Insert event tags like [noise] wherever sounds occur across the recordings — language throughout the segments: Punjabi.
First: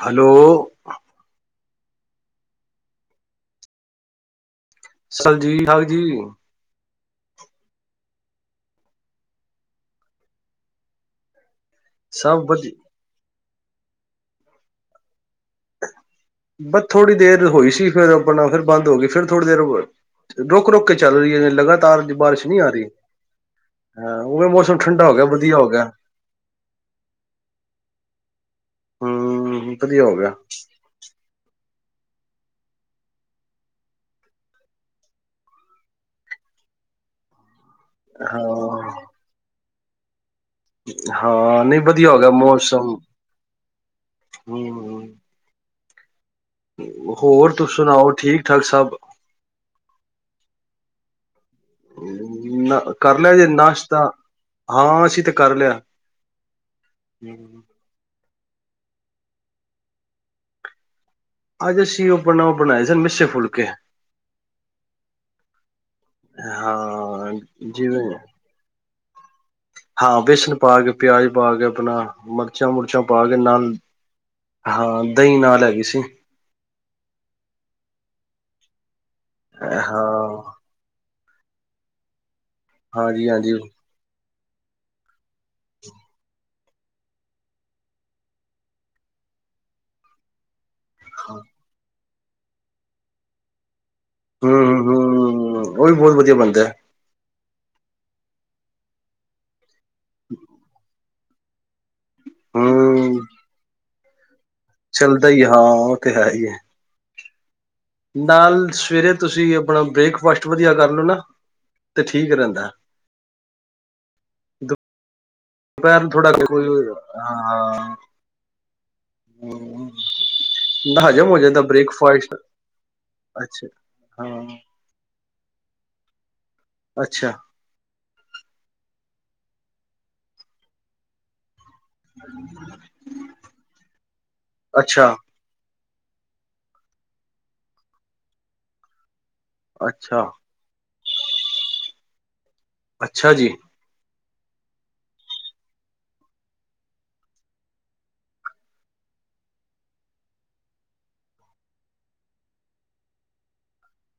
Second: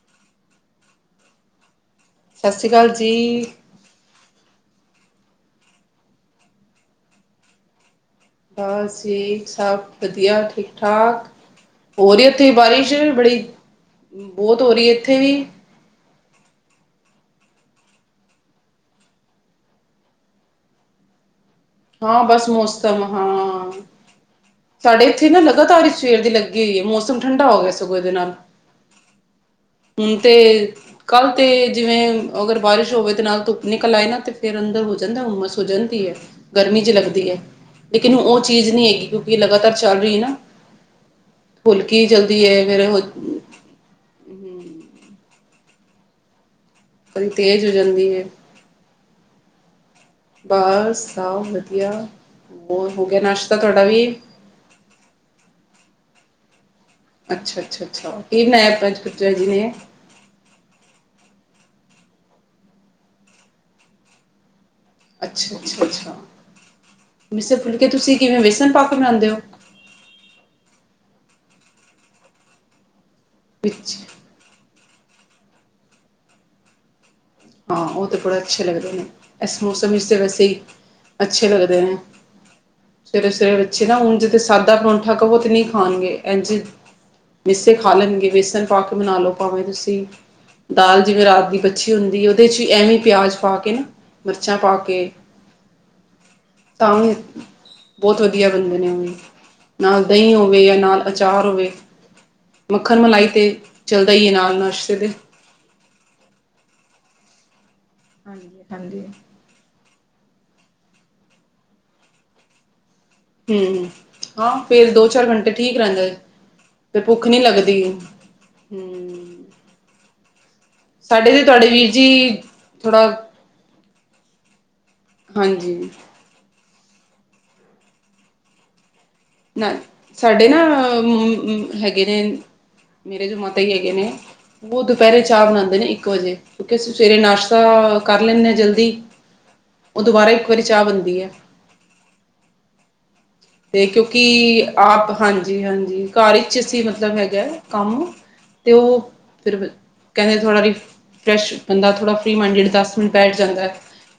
ਹਲੋ ਸਾਸੀ ਕਾਲ, ਜੀ ਸਡ ਜੀ ਹਾਲ ਜੀ ਬਸ, ਜੀ ਸਭ ਵਧੀਆ, ਠੀਕ-ਠਾਕ। ਹੋ ਰਹੀ ਸਭ ਉੱਥੇ ਵਧੀ ਬਾਰਿਸ਼ ਬੜੀ ਬਹੁਤ ਹੋ ਰਹੀ ਇੱਥੇ ਵੀ ਬਸ ਥੋੜ੍ਹੀ ਦੇਰ ਹੋਈ ਸੀ ਫਿਰ ਆਪਣਾ ਫਿਰ ਬੰਦ ਹੋ ਗਈ ਫੇਰ ਥੋੜ੍ਹੀ ਦੇਰ ਰੁਕ-ਰੁਕ ਕੇ ਚੱਲ ਰਹੀ ਹੈ ਲਗਾਤ ਹਾਂ ਬਸ ਮੌਸਮ ਹਾਂ, ਹਾਂ ਉਵੇਂ ਮੌਸਮ ਸਾਡੇ ਠੰਡਾ ਹੋ ਗਿਆ ਇੱਥੇ ਨਾ ਵਧੀਆ ਹੋ ਗਿਆ ਲਗਾਤਾਰ ਸਵੇਰ ਦੀ ਲੱਗੀ ਹੋਈ ਹੈ, ਮੌਸਮ ਠੰਡਾ ਹੋ ਗਿਆ ਸਗੋਂ ਦੇ ਨਾਲ, ਹੂੰ ਵਧੀਆ ਹੁਣ ਹੋ ਗਿਆ ਤੇ, ਕੱਲ੍ਹ ਤਾਂ ਜਿਵੇਂ ਅਗਰ ਬਾਰਿਸ਼ ਹੋਵੇ ਤਾਂ ਨਾਲ ਧੁੱਪ ਨਿਕਲ ਆਏ ਨਾ, ਤਾਂ ਫਿਰ ਅੰਦਰ ਹੋ ਜਾਂਦਾ ਉਮਸ ਹੋ ਜਾਂਦੀ ਹੈ। ਗਰਮੀ ਚ ਲੱਗਦੀ ਐ, ਲੇਕਿਨੁ ਉਹ ਚੀਜ਼ ਹਾਂ। ਨਈ ਹੈਗੀ, ਕਿਉਂਕਿ ਲਗਾਤਾਰ ਚੱਲ ਰਈ ਆ ਨਾ। ਹਾਂ ਨਈ ਹਲਕੀ ਵਧੀਆ ਹੋ ਗਿਆ, ਚਲਦੀ ਹੈ ਫਿਰ ਮੌਸਮ ਹੂੰ ਕਦੀ ਹੋਰ, ਤੁਸੀਂ ਸੁਣਾਓ, ਠੀਕ-ਠਾਕ ਸਭ? ਬਾਸ ਸਭ ਵਧੀਆ। ਨਾ ਹੋ ਕਰ ਗਿਆ ਲਿਆ ਜੇ ਨਸ਼ਤਾ ਤੁਹਾਡਾ ਨਾਸ਼ਤਾ ਵੀ? ਹਾਂ, ਅਸੀਂ ਤੇ ਕਰ ਲਿਆ। ਅੱਛਾ, ਅੱਛਾ, ਅੱਛਾ ਕੀ ਬਣਾਇਆ ਪੰਕੁ ਜੀ ਨੇ? ਅੱਜ ਅਸੀਂ, ਉਹ ਬਣਾਓ ਬਣਾਏ ਸੀ, ਮਿਸ ਫੁਲਕੇ। ਅੱਛਾ, ਅੱਛਾ, ਅੱਛਾ ਹਾਂ ਮਿਸ ਫੁਲਕੇ, ਜਿਵੇਂ ਤੁਸੀਂ ਕਿਵੇਂ ਬੇਸਨ ਪਾ ਕੇ ਬਣਾਦੇ ਓ? ਹਾਂ, ਬੇਸਣ ਪਾ ਕੇ, ਪਿਆਜ ਪਾ ਕੇ, ਆਪਣਾ ਮਿਰਚਾਂ ਮੁੁਰਚਾਂ ਪਾ ਕੇ, ਨਲ ਵਿੱਚ ਹਾਂ, ਦਈਂ ਨਾਲ ਹੈਗੀ ਸੀ। ਹਾਂ, ਓ ਤਾਂ ਬੜਾ ਅੱਛੇ ਲਗਦੇ ਨੇ, ਇਸ ਹਾਂ ਮੌਸਮ ਵਿੱਚ ਤਾਂ ਵੈਸੇ ਈ ਅੱਛੇ ਲੱਗਦੇ ਨੇ, ਹਾਂਜੀ ਹਾਂਜੀ ਸਵੇਰੇ-ਸਵੇਰੇ ਹੂੰ ਬੱਚੇ ਨਾ, ਊ ਜੇ ਸਾਦਾ ਪਰੌਂਠਾ ਕੋ ਨਈ ਖਾਨਗੇ, ਇਜ ਮੀਸੇ ਖਾ ਲੈਣਗੇ, ਬੇਸਣ ਪਾ ਕੇ ਬਨਾ ਲਓ, ਭਾਵੇਂ ਤੁਸੀਂ ਦਾਲ ਜਿਵੇਂ, ਰਾਤ ਦੀ ਬਚੀ ਹੁੰਦੀ ਵਿੱਚ ਐਵੇਂ ਪਿਆਜ਼ ਪਾ ਕੇ ਨਾ ਮਿਰਚਾਂ ਪਾ ਹੂੰ ਕੇ, ਹੂੰ ਉਹ ਵੀ ਬਹੁਤ ਵਧੀਆ ਬਣਦਾ ਹੈ। ਤਾਂ ਵੀ ਬਹੁਤ ਵਦੀਆ ਬਨਦੇਂ ਨੇ, ਓਵੀ ਨਾਲ ਦਹੀਂ ਹੋਵੇ ਜਾਂ ਨਾਲ ਆਚਾਰ ਹੋਵੇ ਹੂੰ ਮੱਖਣ-ਮਲਾਈ ਤੇ ਚੱਲਦਾ ਈਏ ਨਾਲ-ਨਾਲ ਚੱਲਦਾ ਈ ਹਾਂ ਉਹ ਤੇ ਹੈ ਈ ਐ। ਹਾਂਜੀ ਨਾਲ ਹਾਂਜੀ ਸਵੇਰੇ ਤੁਸੀਂ ਆਪਣਾ ਬ੍ਰੇਕਫਾਸਟ ਵਧੀਆ ਕਰ ਲਓ ਨਾ ਤੇ ਠੀਕ ਰਹਿੰਦਾ। ਹੂੰ-ਹਾਂ ਫੇਰ ਦੋ, ਚਾਰ ਗੰਟੇ ਠੀਕ ਰਹਿੰਦਾ ਦੁਪਹਿਰ ਐ। ਥੋੜਾ ਕੋਈ ਤੇ ਭੁੱਖ ਨੀ ਲੱਗਦੀ ਹਾਂ ਹੂੰ। ਨਾ ਹਜ਼ਮ ਸਾਡੇ ਹੋ ਤੇ ਜਾਂਦਾ ਤੁਹਾਡੇ ਵੀਰ ਜੀ ਬ੍ਰੇਕਫਾਸਟ ਥੋੜਾ ਅੱਛਾ ਹਾਂ ਹਾਂਜੀ। ਅੱਛਾ। ਨਾ ਸਾਡੇ ਨਾ- [unintelligible] ਹੈਗੇ ਨੇ ਮੇਰੇ ਜੋ ਮਾਤਾ ਹੀ ਹੈਗੇ ਨੇ, ਉਹ ਅੱਛਾ ਦੁਪਹਿਰੇ 'ਚ- ਚਾਹ ਬਣਾਦੇ ਨੇ ਇਕ ਵਜੇ ਕਿਉਕਿ ਅਸੀ ਸਵੇਰੇ ਨਾਸ਼ਤਾ ਕਰ ਲੈਨੇ ਆ ਜਲਦੀ ਓ ਦੁਬਾਰਾ ਅੱਛਾ ਇਕ ਵਾਰੀ ਚਾਹ ਬਣਦੀ ਆ ਅੱਛਾ ਜੀ ਤੇ ਕਿ ਕਿ ਆਪ ਹਾਂਜੀ-ਹਾਂਜੀ ਘਰ ਵਿਚ ਅ ਮਤਲਬ ਹੈਗਾ ਕਮ ਤੇ ਉਹ ਫਿਰ ਕਹਿਦੇ ਥੋੜ੍ਹਾ ਰੀ- ਫਰੈਸ਼ ਬੰਦਾ ਥੋੜ੍ਹਾ ਫ੍ਰਰੀ ਮਾਈੰਡ ਦਸ ਮਿੰਟ ਬੈਠ ਜਾਂਦਾ ਐ।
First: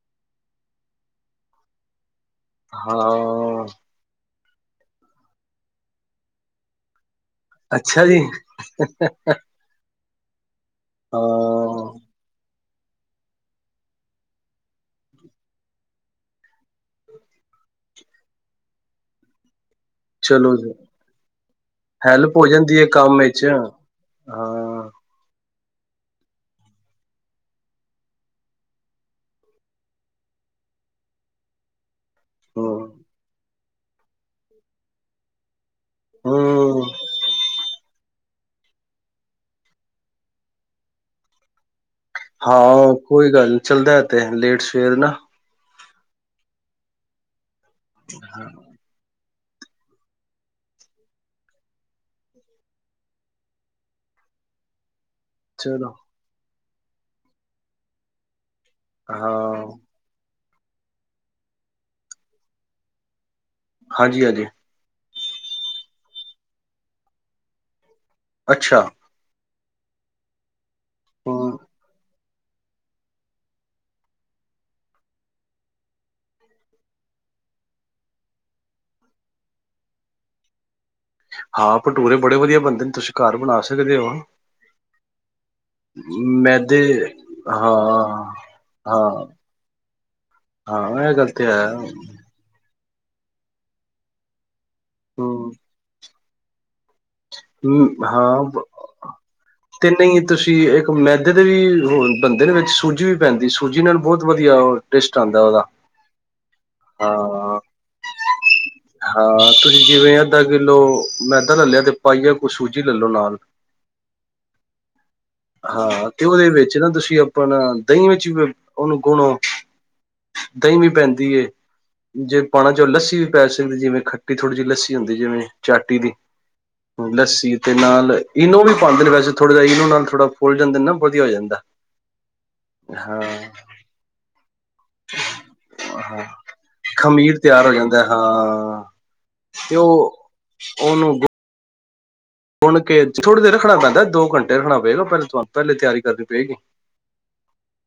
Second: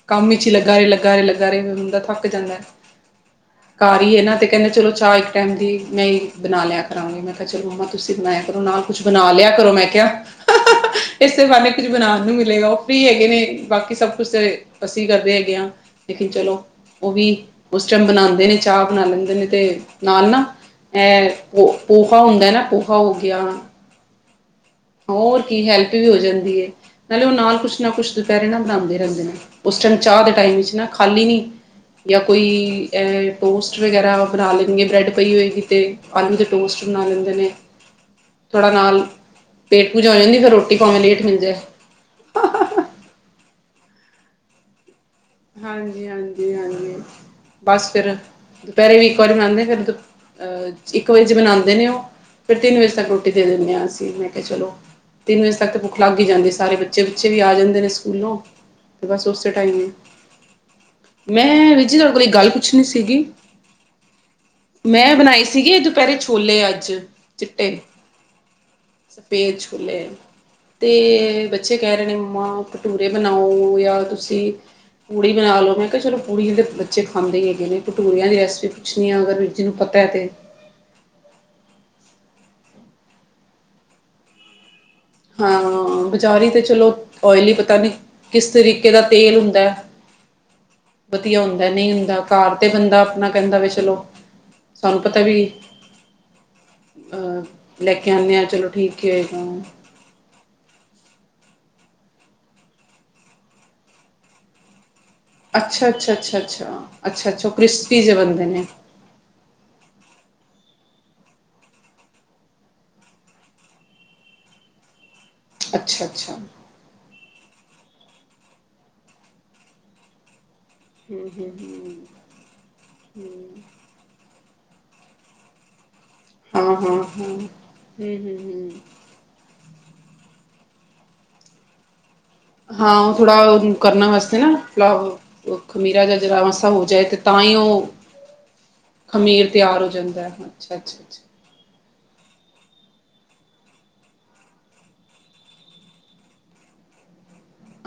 ਕਮ ਵਿਚ ਹੀ ਲੱਗਾ ਰਏ, ਲੱਗਾ ਰਏ, ਲੱਗਾ ਰੇ ਬੰਦਾ ਥੱਕ ਜਾਦਾ ਹਾਂ ਘਰ ਈ ਐ ਨਾ ਤੇ ਕਹਿਦੇ ਚਲੋ ਚਾਹ ਇਕ ਟਾਈਮ ਦੀ ਮੈ ਬਨਾ ਲਿਆ ਕਰਾਂਗੇ ਮੈ ਕਿਹਾ ਚਲੋ ਮੰਮਾ ਅੱਛਾ ਤੁਸੀ ਜੀ ਬਣਾਇਆ ਕਰੋ, ਨਾਲ ਕੁਛ ਬਣਾ ਲਿਆ ਕਰੋ ਮੈ ਕਿਹਾ ਇਸੇ ਬਹਾਨੇ ਕੁੱਝ ਹਾਂ ਬਣਾਣ ਨੂੰ ਮਿਲੇਗਾ ਓ ਫਰੀ ਹੈਗੇ ਨੇ ਬਾਕੀ ਸਭ ਕੁਛ ਤੇ ਅਸੀ ਕਰਦੇ ਹੈਗੇ ਆ। ਲੇਕਿਨ ਚਲੋ ਓਵੀ ਉਸ ਟਾਈਮ ਬਣਾਉਦੇ ਨੇ ਚਾਹ ਬਣਾ ਲੈਦੇ ਨੇ ਤੇ ਨਾਲ ਨਾ ਚਲੋ ਜੀ ਇਹ ਪੋਹਾ ਹੈਲਪ ਹੋ ਹੁੰਦਾ ਨਾ, ਜਾਂਦੀ ਹੈ ਪੋਹਾ ਹੋ ਕੰਮ ਗਿਆ। ਵਿੱਚ ਹਾਂ। ਹੋਰ ਕੀ, ਹੈਲਪ ਵੀ ਹੋ ਜਾਦੀ ਏ। ਨਾਲੇ ਉਹ ਨਾਲ ਕੁਛ ਨਾ ਕੁਛ ਦੁਪਹਿਰੇ ਨਾ ਬਣਾਦੇ ਰਹਿਦੇ ਨੇ, ਉਸ ਟਾਈਮ ਚਾਹ ਦੇ ਟਾਈਮ ਵਿਚ ਨਾ ਖਾਲੀ ਨਹੀ ਜਾਂ ਕੋਈ ਹਮ ਪੋਸਟ ਵਗੈਰਾ ਬਣਾ ਲੈਣਗੇ, ਬ੍ਰੈਡ ਪਈ ਹੋਏਗੀ। ਤੇ ਆਲੂ ਦੇ ਹਮ ਟੋਸਟ ਬਣਾ ਲੈਂਦੇ ਨੇ, ਥੋੜ੍ਹਾ ਨਾਲ ਪੇਟ ਪੂਜਾ ਹੋ ਜਾਂਦੀ ਦੀ ਫਿਰ ਰੋਟੀ ਪਾਵੇਂ ਲੇਟ ਮਿਲ ਜਾਏ। ਹਾਂ ਕੋਈ ਗੱਲ ਨੀ, ਚੱਲਦਾ ਤੇ ਲੇਟ ਸਵੇਰ ਨਾ ਹਾਂਜੀ-ਹਾਂਜੀ- ਹਾਂਜੀ, ਬਸ ਫਿਰ ਦੁਪਹਿਰੇ ਵੀ ਇੱਕ ਵਾਰੀ ਬਣਾਦੇ ਫਿਰ ਦੁ ਅਹ ਇੱਕ ਵਜੇ ਬਨਾਦੇ ਉਹ ਫਿਰ ਤਿੰਨ ਵਜੇ ਤੱਕ ਰੋਟੀ ਦੇ ਦਿਦੇ ਹਾਂ ਅਸੀ, ਮੈ ਕਿਹਾ ਚਲੋ ਤਿੰਨ ਵਜੇ ਤੱਕ ਤਾਂ ਚਲੋ ਭੁੱਖ ਲੱਗ ਹੀ ਜਾਂਦੀ ਏ, ਸਾਰੇ ਬੱਚੇ-ਬੁੱਚੇ ਵੀ ਆ ਜਾਂਦੇ ਨੇ ਸਕੂਲੋਂ ਤੇ ਬਸ ਉਸੇ ਹਾਂ ਟਾਈਮ ਮੈਂ ਵੀਰ ਜੀ ਤੁਹਾਡੇ ਕੋਲ ਗੱਲ ਪੁੱਛਣੀ ਸੀਗੀ ਹਾਂਜੀ-ਹਾਂਜੀ। ਮੈਂ ਬਣਾਈ ਸੀਗੀ ਦੁਪਹਿਰੇ ਛੋਲੇ ਅੱਜ ਚਿੱਟੇ ਅੱਛਾ। ਪੇਚ ਖੁੱਲੇ ਤੇ ਹਮ ਬੱਚੇ ਕਹਿ ਰਹੇ ਨੇ ਮੰਮਾ ਭਟੂਰੇ ਬਣਾਓ ਯਾਰ ਤੁਸੀ- ਪੂੜੀ ਬਣਾ ਲਓ, ਮੈ ਕਿਹਾ ਚਲੋ ਪੂੜੀ ਜਿਹੜੇ ਬੱਚੇ ਖਾਂਦੇ ਹੀ ਹੈਗੇ ਨੇ, ਭਟੂਰੀਆਂ ਦੀ ਰੈਸਪੀ ਪੁੱਛਣੀ ਆ ਅਗਰ ਵੀਰਜੀ ਨੂੰ ਪਤਾ ਐ ਤੇ ਹਾਂ ਭਟੂਰੇ ਬੜੇ ਵਧੀਆ ਬਣਦੇ ਨੇ ਤੁਸੀ ਘਰ ਬਣਾ ਸਕਦੇ ਹੋ। ਹਾਂ ਬਜ਼ਾਰੀ ਤਾਂ ਮੈਦੇ ਚਲੋ ਓਇਲੀ ਪਤਾ ਨਈ ਹਾਂ ਕਿਸ ਤਰੀਕੇ ਦਾ ਹਾਂ ਤੇਲ ਹੁੰਦਾ ਹਾਂ ਇਹ ਗੱਲ ਵਧੀਆ ਤੇ ਹੈ ਹੁੰਦਾ ਨਈ ਹੁੰਦਾ। ਘਾਰ ਤੇ ਬੰਦਾ ਆਪਣਾ ਕਹਿਦਾ ਵੀ ਚਲੋ ਸਾਨੂੰ ਪਤਾ ਵੀ ਹਮ ਅਹ ਲੈ ਕੇ ਆਂਦੇ ਆ, ਚਲੋ ਠੀਕ ਹੀ ਹੋਏਗਾ। ਅਤੇ ਨਈ ਤੁਸੀ ਇਕ ਮੈਦੇ ਦੇ ਵੀ ਹੋ ਬੰਦੇ ਨੇ ਵਿਚ ਸੂਜੀ ਵੀ ਪੈਦੀ, ਸੂਜੀ ਨਾਲ ਬਹੁਤ ਵਧੀਆ ਟੇਸਟ ਆਂਦਾ। ਅੱਛਾ-ਅੱਛਾ-ਅੱਛਾ-ਅੱਛਾ-ਅੱਛਾ-ਅੱਛਾ ਕ੍ਰਿਸਪੀ ਜਿ ਬੰਦੇ ਨੇ ਹਾਂ ਤੁਸੀ ਜਿਵੇ ਅਧਾ ਕਿਲੋ ਮੈਦਾ ਲੈ ਲਿਆ ਤੇ ਪਾਈਆ ਕੁ ਸੂਜੀ ਲੈ ਲੋ ਨਾਲ ਅੱਛਾ ਹਾਂ ਤੇ ਅੱਛਾ ਉਹਦੇ ਵਿਚ ਨਾ ਤੁਸੀ ਆਪਣਾ ਦਹੀ ਵਿਚ ਉਹਨੂੰ ਗੁਨੋ ਦਹੀਂ ਵੀ ਹਮ ਪੈਦੀ ਐ। ਹਮ ਹਮ ਜੇ ਪਾਣਾ ਚਾਹੋ ਲੱਸੀ ਵੀ ਹਾਂ ਪੈ ਸਕਦੀ ਜਿਵੇ ਖੱ ਥੋੜ੍ਹੀ ਜਿਹੀ ਲੱਸੀ ਹੁੰਦੀ ਏ, ਜਿਵੇ ਚਾਟੀ ਦੀ ਹਾਂ ਹਾਂ ਹੂੰ ਹੂੰ ਲੱਸੀ ਤੇ ਨਾਲ ਇਨੂੰ ਵੀ ਹੂੰ ਪਾਂਦੇ ਨੇ ਵੈਸੇ ਥੋੜ੍ਹੇ ਜਹੇ ਇਨੂੰ ਨਾਲ ਥੋੜਾ ਫੁੱਲ ਜਾਦੇ ਨਾ ਵਧੀਆ ਹੋ ਜਾਦਾ। ਹਾਂ ਉਹ ਥੋੜਾ ਕਰਨਾ ਵਾਸਤੇ ਨਾ ਆਟਾ ਖਮੀਰਾ ਹਾਂ ਜਾਂ ਹੋ ਜਾਏ ਤੇ ਖਮੀਰ ਤਾਂ ਹੀ ਤਿਆਰ ਹੋ ਉਹ ਜਾਂਦਾ ਹਾਂ ਖਮੀਰ ਤੇ ਤਿਆਰ ਹੋ ਉਹ ਜਾਦਾ ਏ, ਅੱਛਾ-ਅੱਛਾ। ਗੁੰਨ ਕੇ ਥੋੜੀ ਦੇਰ ਰੱਖਣਾ ਪੈਂਦਾ, ਦੋ ਘੰਟੇ ਰੱਖਣਾ ਪਏਗਾ ਪਹਿਲ ਤੁਹਾਨੂੰ ਪਹਿਲੇ ਤਿਆਰੀ ਕਰਨੀ ਪਏਗੀ।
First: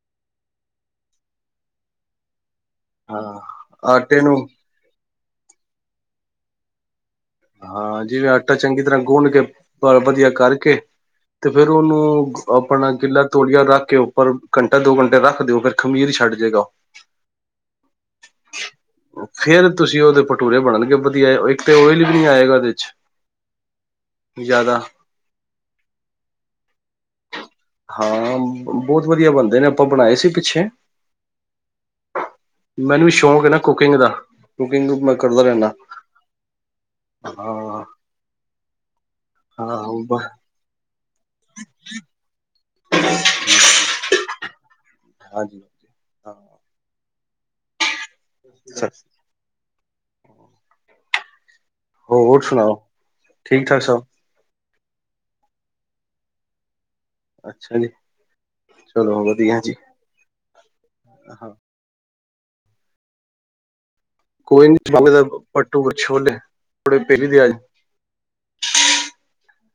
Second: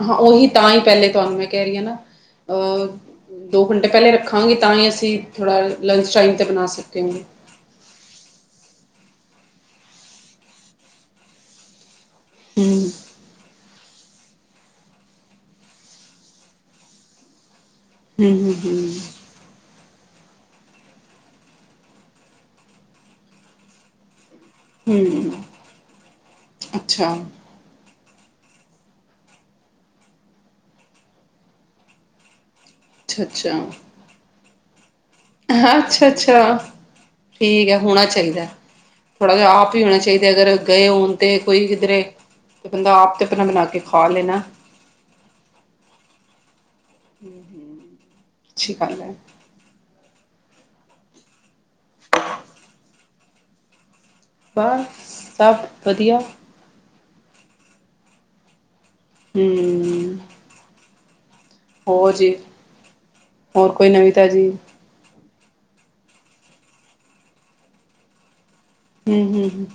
ਹਾਂ ਉਹੀ ਤਾਂ ਹੀ ਪਹਿਲੇ ਤੁਹਾਨੂੰ ਮੈਂ ਕਹਿ ਰਹੀ ਹਾਂ ਨਾ, ਅਹ ਹਾਂ ਦੋ ਘੰਟੇ ਪਹਿਲੇ ਆਟੇ ਨੂੰ ਰੱਖਾਂਗੇ ਤਾਂ ਹੀ ਅਸੀਂ ਥੋੜਾ ਲੰਚ ਟਾਈਮ ਤੇ ਬਣਾ ਸਕੇਗੇ। ਹਾਂ ਜਿਵੇਂ ਆਟਾ ਚੰਗੀ ਤਰ੍ਹਾਂ ਗੁੰਣ ਕੇ ਵਧੀਆ ਕਰਕੇ ਤੇ ਫੇਰ ਉਹਨੂੰ ਹੂੰ ਆਪਣਾ ਗਿੱਲਾ ਤੋਲੀਆ ਰੱਖ ਕੇ ਉੱਪਰ ਘੰਟਾ-ਦੋ ਘੰਟੇ ਰੱਖ ਦਿਓ ਫੇਰ ਖ਼ਮੀਰ ਛੱਡ ਜੇਗਾ। ਹੂੰ-ਹੂੰ-ਹੂੰ‌। ਫੇਰ ਤੁਸੀਂ ਉਹਦੇ ਪਟੂਰੇ ਬਣਨਗੇ ਵਧੀਆ ਇੱਕ ਤੇ ਓਇਲੀ ਨੀ ਆਏਗਾ ਉਹਦੇ ਚ, ਜਿਆਦਾ ਹੂੰ, ਅੱਛਾ। ਹਾਂ, ਬਹੁਤ ਵਧੀਆ ਬੰਦੇ ਨੇ ਆਪਾਂ ਬਣਾਏ ਸੀ ਪਿੱਛੇ। ਮੈਨੂੰ ਵੀ ਅੱਛਾ ਸ਼ੌਕ ਏ ਨਾ ਅੱਛਾ ਕੁਕਿੰਗ ਦਾ, ਕੁਕਿੰਗ ਮੈਂ ਕਰਦਾ ਰਹਿੰਦਾ ਅੱਛਾ-ਅੱਛਾ। ਠੀਕ ਐ, ਹਾਂ ਹੋਣਾ ਚਾਹੀਦਾ ਥੋੜ੍ਹਾ ਜਿਹਾ ਆਪ ਹੀ ਹੋਣਾ ਹਾਂ ਚਾਹੀਦਾ ਅਗਰ ਗਏ ਹੋਣ ਤੇ ਕੋਈ ਕਿਧਰੇ ਬੰਦਾ ਆਪ ਤੇ ਆਪਣਾ ਬਣਾ ਕੇ ਖਾ ਲੈਣਾ। ਹਾਂਜੀ ਹਾਂ ਹੂੰ, ਹੂੰ। ਅੱਛਾ, ਹੋਰ ਸੁਣਾਓ? ਠੀਕ ਠਾਕ ਸਬ, ਬਸ ਸਭ ਵਧੀਆ, ਅੱਛਾ ਜੀ ਚਲੋ ਵਧੀਆ ਜੀ। ਹੂੰ [inaudible] ਹੋਰ ਜੀ ਹੋਰ ਕੋਈ ਨਵੀ ਤਾਜੀ। ਦਾ ਪੱਠੂਰੇ ਛੋਲੇ ਦੀ ਪਲੇਟ ਕਿਨੇ ਦੀਆਦੀ ਹੂੰ-ਹੂੰ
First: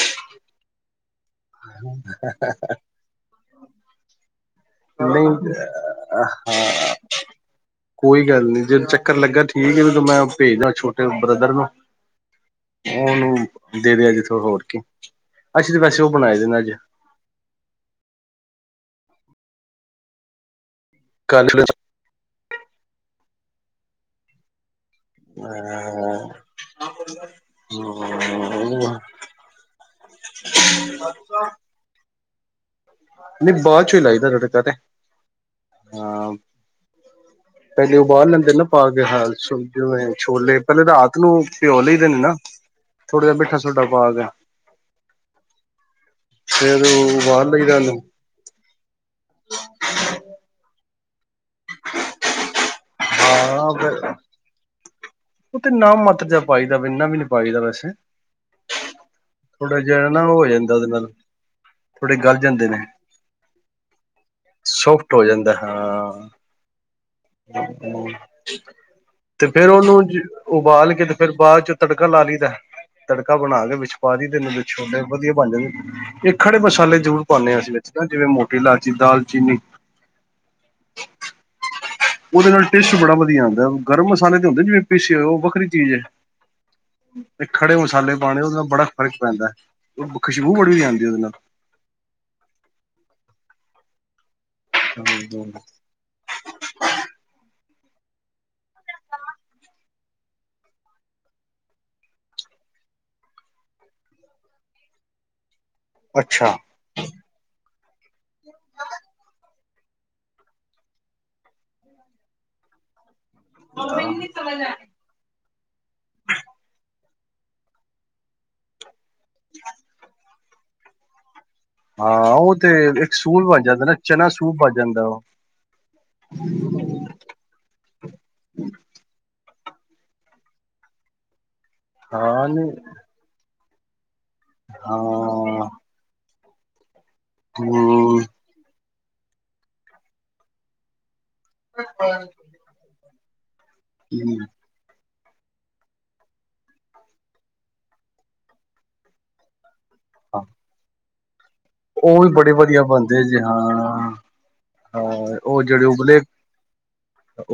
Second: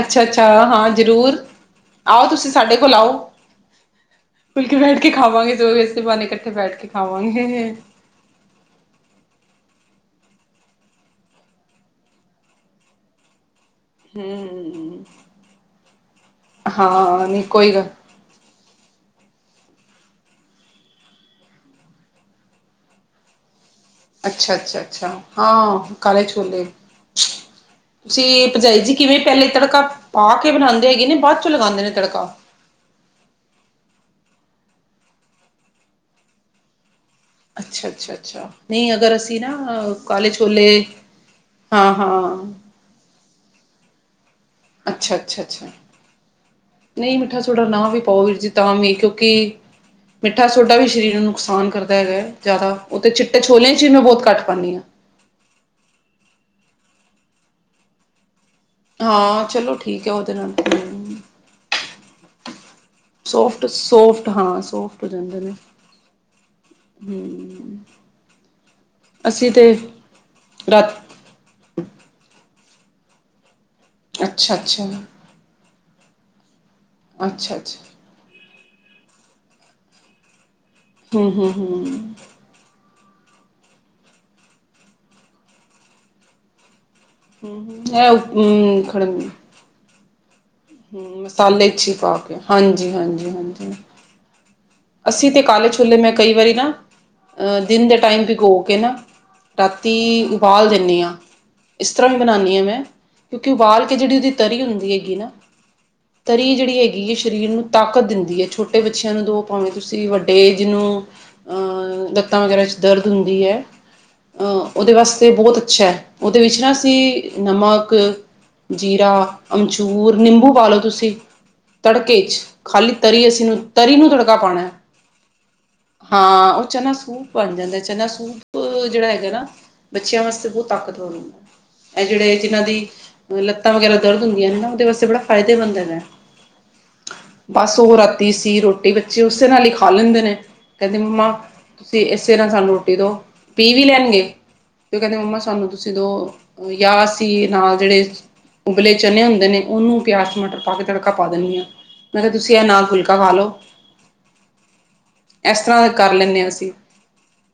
ਅੱਛਾ-ਅੱਛਾ, ਹਾਂ ਜ਼ਰੂਰ ਆਓ ਤੁਸੀਂ ਸਾਡੇ ਕੋਲ ਆਓ, ਖੁਲ ਕੇ ਬੈਠ ਕੇ ਨਹੀਂ ਖਾਵਾਂਗੇ, ਜੋ ਵਸੇ ਪਾਾਨ ਇਕੱਠੇ ਹਾਂ ਬੈਠ ਕੇ ਖਾਵਾਂਗੇ। ਕੋਈ ਗੱਲ ਨੀ ਜਦੋਂ ਚੱਕਰ ਲੱਗਾ, ਠੀਕ ਜਦੋਂ ਮੈਂ ਭੇਜਦਾ ਛੋਟੇ ਬ੍ਰਦਰ ਨੂੰ ਉਹਨੂੰ ਦੇ ਦੇ ਅਜੇ ਥੋ ਹੋਰ ਕੇ ਹੂੰ, ਅੱਛ ਤੇ ਵੈਸੇ ਉਹ ਬਣਾਏ ਦੇਣਾ ਅੱਜ ਹਾਂ ਕੋਈ ਗੱਲ [unintelligible] ਅੱਛਾ-ਅੱਛਾ-ਅੱਛਾ, ਹਾਂ ਕਾਲੇ ਛੋਲੇ ਤੁਸੀਂ ਭਾਜੀ ਜੀ ਕਿਵੇਂ, ਪਹਿਲੇ ਤੜਕਾ ਪਾ ਕੇ ਬਣਾਉਂਦੇ ਹੈਗੇ, ਨੇ ਬਾਅਦ ਚੋਂ ਲਗਾਉਂਦੇ ਨੇ ਤੜਕਾ ਨਹੀਂ ਬਹੁਤ ਇਲਾਦਾ ਤੁਹਾਡੇ ਕਦੇ ਹਾਂ ਅੱਛਾ ਪਹਿਲੇ ਉਹ ਅੱਛਾ ਬਾਹਰ ਅੱਛਾ ਲੈਂਦੇ ਨਾ ਪਾ ਨਹੀਂ ਕੇ ਅਗਰ ਹਾਲ ਅਸੀਂ ਨਾ ਜਿਵੇਂ ਛੋਲੇ ਪਹਿਲੇ ਰਾਤ ਨੂੰ ਪਿਓ ਹਾਂ ਲਈ ਦੇ ਨੇ ਨਾ ਹਾਂ ਥੋੜ੍ਹਾ ਜਿਹਾ ਮਿੱਠਾ ਸੋਡਾ ਪਾ ਗਿਆ। ਅੱਛਾ, ਅੱਛਾ, ਅੱਛਾ, ਫੇਰ ਨਹੀਂ ਮਿੱਠਾ ਉਬਾਲ ਸੋਡਾ ਲਈਦਾ ਨਾ ਉਹਨੂੰ ਵੀ ਪਾਓ ਵੀਰ ਜੀ। ਤਾਂ ਵੀ ਕਿਉਂਕਿ ਮਿੱਠਾ ਸੋਡਾ ਵੀ ਸਰੀਰ ਨੂੰ ਨੁਕਸਾਨ ਕਰਦਾ ਹੈਗਾ ਜ਼ਿਆਦਾ। ਉਹ ਚਿੱਟੇ ਛੋਲੇ ਚ ਹੀ ਹਾਂ ਮੈਂ ਬਹੁਤ ਘੱਟ ਪਾਉਦੀ ਹਾਂ। ਉਹ ਤੇ ਨਾ ਮਤਜ ਪਾਈਦਾ, ਵ ਇੰਨਾ ਵੀ ਨ ਪਾਈਦਾ ਵੈਸੇ ਹਾਂ, ਚਲੋ ਥੋੜਾ ਜਾ ਠੀਕ ਹੈ ਨਾ ਉਹ ਉਹਦੇ ਹੋ ਨਾਲ ਜਾਂਦਾ, ਉਹਦੇ ਨਾਲ ਥੋੜੇ ਗਲ ਜਾਂਦੇ ਨੇ। ਸੋਫਟ-ਸੋਫਟ ਹਾਂ ਸੋਫਟ ਹੋ ਜਾਂਦੇ ਨੇ, ਤੇ ਫੇਰ ਉਹਨੂੰ ਉਬਾਲ ਰਾਤ ਕੇ ਫੇਰ ਬਾਅਦ ਚ ਤੜਕਾ ਲਾ ਲਈ ਦਾ, ਤੜਕਾ ਬਣਾ ਕੇ ਵਿੱਚ ਪਾ ਦਈਦਾ ਅੱਛਾ ਦਿਨ ਅੱਛਾ ਛੋਡੇ ਵਧੀਆ ਬਣ ਜਾਂਦੇ ਇਹ ਖੜੇ ਮਸਾਲੇ ਜ਼ਰੂਰ ਪਾਉਂਦੇ ਅੱਛਾ ਹਾਂ, ਅਸੀਂ ਅੱਛਾ ਵਿੱਚ ਜਿਵੇਂ ਮੋਟੀ ਇਲਾਚੀ ਦਾਲ ਚੀਨੀ ਹੂੰ-ਹੂੰ-ਹੂੰ, ਉਹਦੇ ਨਾਲ ਟੇਸਟ ਬੜਾ ਵਧੀਆ ਆਂਦਾ ਗਰਮ ਮਸਾਲੇ ਤੇ ਹੁੰਦੇ ਜਿਵੇਂ ਪੀਸੀ ਹੋ ਉਹ ਵੱਖਰੀ ਚੀਜ਼ ਹੈ। ਤੇ ਖੜੇ ਮਸਾਲੇ ਪਾਣੇ ਉਹ ਨਾਲ ਬੜਾ ਫ਼ਰਕ ਪੈਂਦਾ ਉਹ ਖੁਸ਼ਬੂ ਬੜੀ ਆਉਂਦੀ ਉਹਦੇ ਮਸਾਲੇ ਅੱਛੀ ਪਾ ਕੇ ਹਾਂਜੀ, ਹਾਂਜੀ, ਹਾਂਜੀ। ਅੱਸੀ ਤੇ ਨਾਲ ਕਾਲੇ ਛੋਲੇ ਐ, ਮੈਂ ਕਈ ਵਾਰੀ ਨਾ ਦਿਨ ਦੇ ਟਾਈਮ ਭਕੋ ਕੇ ਨਾ ਰਾਤੀ ਉਬਾਲ ਦਿੰਨੀ ਹਾਂ। ਇਸ ਤਰਾ ਵੀ ਬਨਾਨੀ ਆ, ਮੈਂ ਕਿਉਕਿ ਉਬਾਲ ਕੇ ਜੇੜੀ ਉਦੀ ਤਰੀ ਹੁੰਦੀ ਹੈਗੀ ਏਨਾ ਤਰੀ ਅੱਛਾ ਜੇੜੀ ਹੈਗੀ, ਏ ਸ਼ਰੀਰ ਨੂੰ ਤਾਕਤ ਦਿੰਦੀ ਏ, ਛੋਟੇ ਬੱਚਯਾ ਨੂੰ ਦੋ। ਪਾਵੇਂ ਤੁਸੀ ਵੱਡੇ ਜਿਨੂੰ ਅ ਲੱਤਾ ਵਗੈਰਾ ਚ ਦਰਦ ਹੁੰਦੀ ਐ ਅ ਹਾਂ ਓਦੇ ਵਾਸਤੇ ਬੋਤ ਅੱਛੈ, ਓਦੇ ਵਿੱਚ ਨਾ ਅਸੀ ਨਮਕ ਜੀਰਾ, ਆਮਚੂਰ, ਨਿੰਬੂ ਪਾ ਲੋ ਤੁਸੀ ਤੜਕੇ ਹਾਂ ਇੱਚ, ਉਹ ਤੇ ਖਾਲੀ ਇੱਕ ਤਰੀ ਸੂਪ ਅਸੀ ਨੂੰ, ਬਣ ਜਾਂਦਾ ਨਾ ਤਰੀ ਨੂੰ ਤੜ ਚਨਾ ਸੂਪ ਬਣ ਜਾਂਦਾ ਉਹ [unintelligible] ਹਾਂ, ਓ ਚਨਾ ਸੂਪ ਬਨ ਜਾਂਦਾ, ਚਨਾ ਸੂਪ ਜੇੜਾ ਹੈਗੈ, ਨਾ ਬੱਚਿਆ ਵਾਸਤੇ ਬੋਤ ਤਾਕਤਵਰ ਹੁੰਦਾ। ਐ ਜੇੜੇ ਹਾਂ ਜਿਨਾਂ ਨਹੀਂ ਦੀ ਲੱਤਾ ਵਗੈਰਾ ਦਰਦ ਹੁੰਦੀਆਂ ਨੇ ਨਾ, ਓਦੇ ਵਾਸਤੇ ਬੜਾ ਫਾਯਦੇ ਹਾਂ ਰੈਂਦੇ ਨੇ, ਬਾਸ ਓ ਰਾਤੀ ਸੀ ਰੋ ਰੋਟੀ ਬੱਚੇ ਓਸੇ ਨਾਲ ਈ ਖਾ ਲੈਂਦੇ ਨੇ, ਕੈਂਦੇ ਮੰਮਾ ਤੁਸੀ ਏਸੇ ਨਾਲ ਸਾਨੂੰ ਰੋਟੀ ਦੋ। ਪੀ ਵੀ ਲੈਨਗੇ। ਤੇ ਕੈਂਦੇ ਮੰਮਾ ਸਾਨੂੰ ਤੁਸੀ ਦੋ, ਯਾ ਅਸੀ ਨਾਲ ਜੇੜੇ ਉਬਲੇ ਚਨੇ ਹੁੰਦੇ ਨੇ। ਉਹਨੂੰ ਪਯਾਜ, ਟਮਾਟਰ ਵੱਧ ਤੜਕਾ ਪਾ ਦੇਂਨੀ ਆਂ। ਹੋਲ ਬੜੇ ਵਧੀਆ ਬਨਦੇ ਜੇ, ਹਾਂ ਹਾਂ, ਇਸ ਓ ਜੇੜੇ ਤਰ੍ਹਾਂ ਕਰ ਉਬਲੇ ਲੈਂਦੇ ਹਾਂ ਅਸੀਂ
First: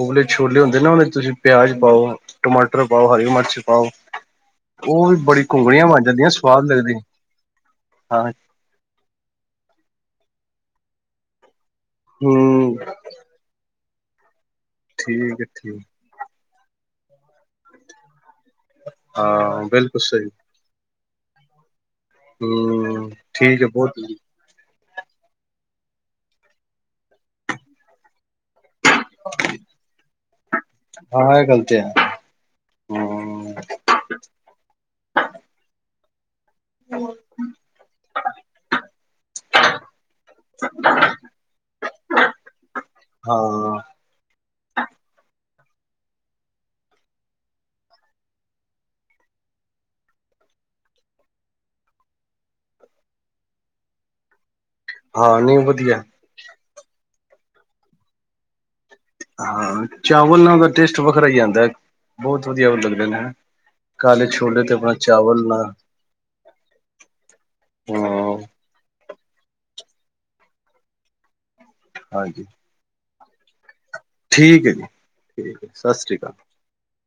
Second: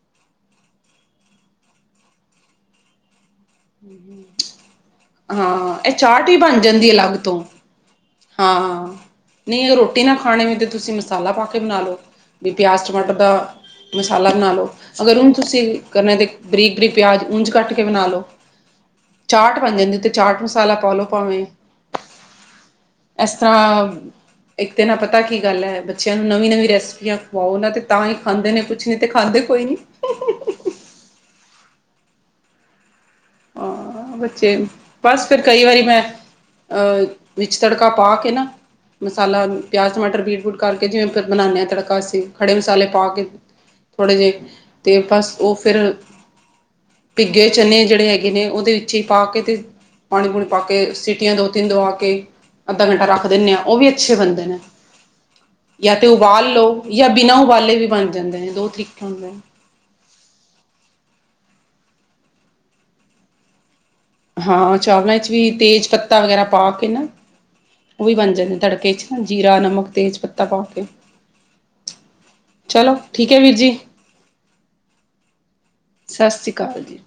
ਉਬਲੇ ਛੋਲੇ ਹੁੰਦੇ ਨਾ ਉਹਦੇ ਤੁਸੀਂ ਪਿਆਜ ਪਾਓ ਟਮਾਟਰ ਪਾਓ ਹਰੀ ਮਿਰਚ ਆ ਉਹ ਵੀ ਬੜੀ ਹਾਂ ਘੁੰਗਲੀਆਂ ਇਹ ਬਣ ਚਾਟ ਜਾਂਦੀਆਂ ਹੀ ਬਣ ਸਵਾਦ ਜਾਂਦੀ ਹੈ ਲੱਗਦੀ ਅਲੱਗ ਤੋਂ ਹਾਂ ਹਾਂ ਨਹੀਂ ਇਹ ਰੋਟੀ ਨਾ ਖਾਣੀ ਹੋ ਤਾਂ ਤੁਸੀਂ ਮਸਾਲਾ ਪਾ ਕੇ ਬਣਾ ਲਓ ਹੂ,,, ਪਯਾਜ, ਟਮਾਟਰ ਦਾ ਮਸਾਲਾ ਬਨਾ ਲੋ, ਅਗਰ ਹੁਣ ਠੀਕ ਹੈ ਤੁਸੀ ਠੀਕ ਗੰਨੇ ਦੀ ਬਰੀਕ-ਬਰੀਕ ਪਯਾਜ ਉਂਜ ਕੱਟ ਕੇ ਬਨਾ ਲੋ, ਚਾਟ ਹਾਂ ਬੰਨ ਜਾਂਦੀ, ਬਿਲਕੁਲ ਉਤੇ ਸਹੀ ਚਾਟ ਮਸਾ ਮਸਾਲਾ ਪਾਲੋ ਪਾਵੇਂ ਹੂ,,, ਇਸ ਤਰ੍ਹਾਂ ਇੱਕ ਤੇ ਨਾ ਪਤਾ ਕੀ ਗੱਲ ਹੈ, ਬੱਚਿਆਂ ਨੂੰ ਨਵੀ-ਨਵੀ ਰੈਸਪੀਆਂ ਖਵਾਓ ਓਨਾਂ ਤਾ ਈ ਖਾਂਦੇ ਨੇ, ਕੁੱਛ ਨੀ, ਤੇ ਖਾਂਦੇ ਕੋਈ ਨੀ। ਹਾਂ, ਐ ਗੱਲ ਤੇ ਹੈ। ਹਮ ਹਾਂ, ਬੱਚੇ ਬੱਸ ਫਿਰ ਕਈ ਵਾਰੀ, ਮੈਂ ਆ ਮਿਰਚ ਤੜਕਾ ਪਾ ਕੇ ਨਾ, ਮਸਾਲਾ ਪਯਾਜ਼, ਟਮਾਟਰ ਬੀਟ ਕਰਕੇ ਜਿਵੇਂ ਫਿਰ ਬਨਾਨੇ ਆ ਤੜਕਾ ਅਸੀਂ, ਖੜੇ ਮਸਾਲੇ ਪਾ ਕੇ ਹਾਂ ਥੋੜੇ ਜੇ ਤੇ ਬਸ ਓ ਫਿਰ ਪਿੱਗੇ ਚਨੇ ਜੇੜੇ ਹੈਗੇ ਹੈਗੇ ਨੇ ਓਦੇ ਵਿੱਚ ਈ ਪਾਕੇ ਤੇ ਪਾਨੀ-ਪੂਨੀ ਪਾ ਕੇ ਸਿਟੀਆਂ ਦੋ- ਤਿੰਨ ਦਵਾਕੇ ਅੱਧਾ ਘੰਟਾ ਰੱਖ ਦੇਨੇ ਆ, ਓ ਵੀ ਅੱਛੇ ਬਨਦੇ ਨੇ। ਹਾਂ ਨੀ ਜਾਂ ਵਧੀਆ। ਤਾਂ ਉਬਾਲ ਲੋ ਯਾ ਬਿਨਾ ਉਬਾਲੇ ਵੀ ਬਨ ਜਾਂਦੇ ਨੇ, ਦੋ ਠੀਕ ਹੁੰਦੇ ਨੇ। ਹਾਂ, ਚਾਵਲ ਨਾਲ ਟੇਸਟ ਵੱਖਰਾ ਈ ਆਂਦਾ ਬਹੁਤ ਵਧੀਆ ਲੱਗਦੇ ਨੇ। ਕਾਲੇ ਛੋਲੇ ਤੇ ਹਾਂ, ਆਪਣਾ ਚਾਵਲਾਂ ਇੱਚ ਚਾਵਲ ਵੀ ਨਾਲ ਤੇਜ਼ਪੱਤਾ ਵਗੈਰਾ ਪਾ ਕੇ ਨਾ, ਓ ਵੀ ਬਨ ਹਾਂ ਜਾਂਦੇ। ਤੜਕੇ ਚ ਨਾ ਜੀਰਾ, ਨਮਕ, ਤੇਜ਼ਪੱਤਾ ਪਾ ਕੇ ਹਾਂਜੀ। ਚਲੋ, ਠੀਕ ਹੈ ਵੀਰ ਜੀ। ਠੀਕ ਏ ਜੀ। ਠੀਕ ਸਤਿ ਸ਼੍ਰੀ ਸਤਿ ਅਕਾਲ ਜੀ।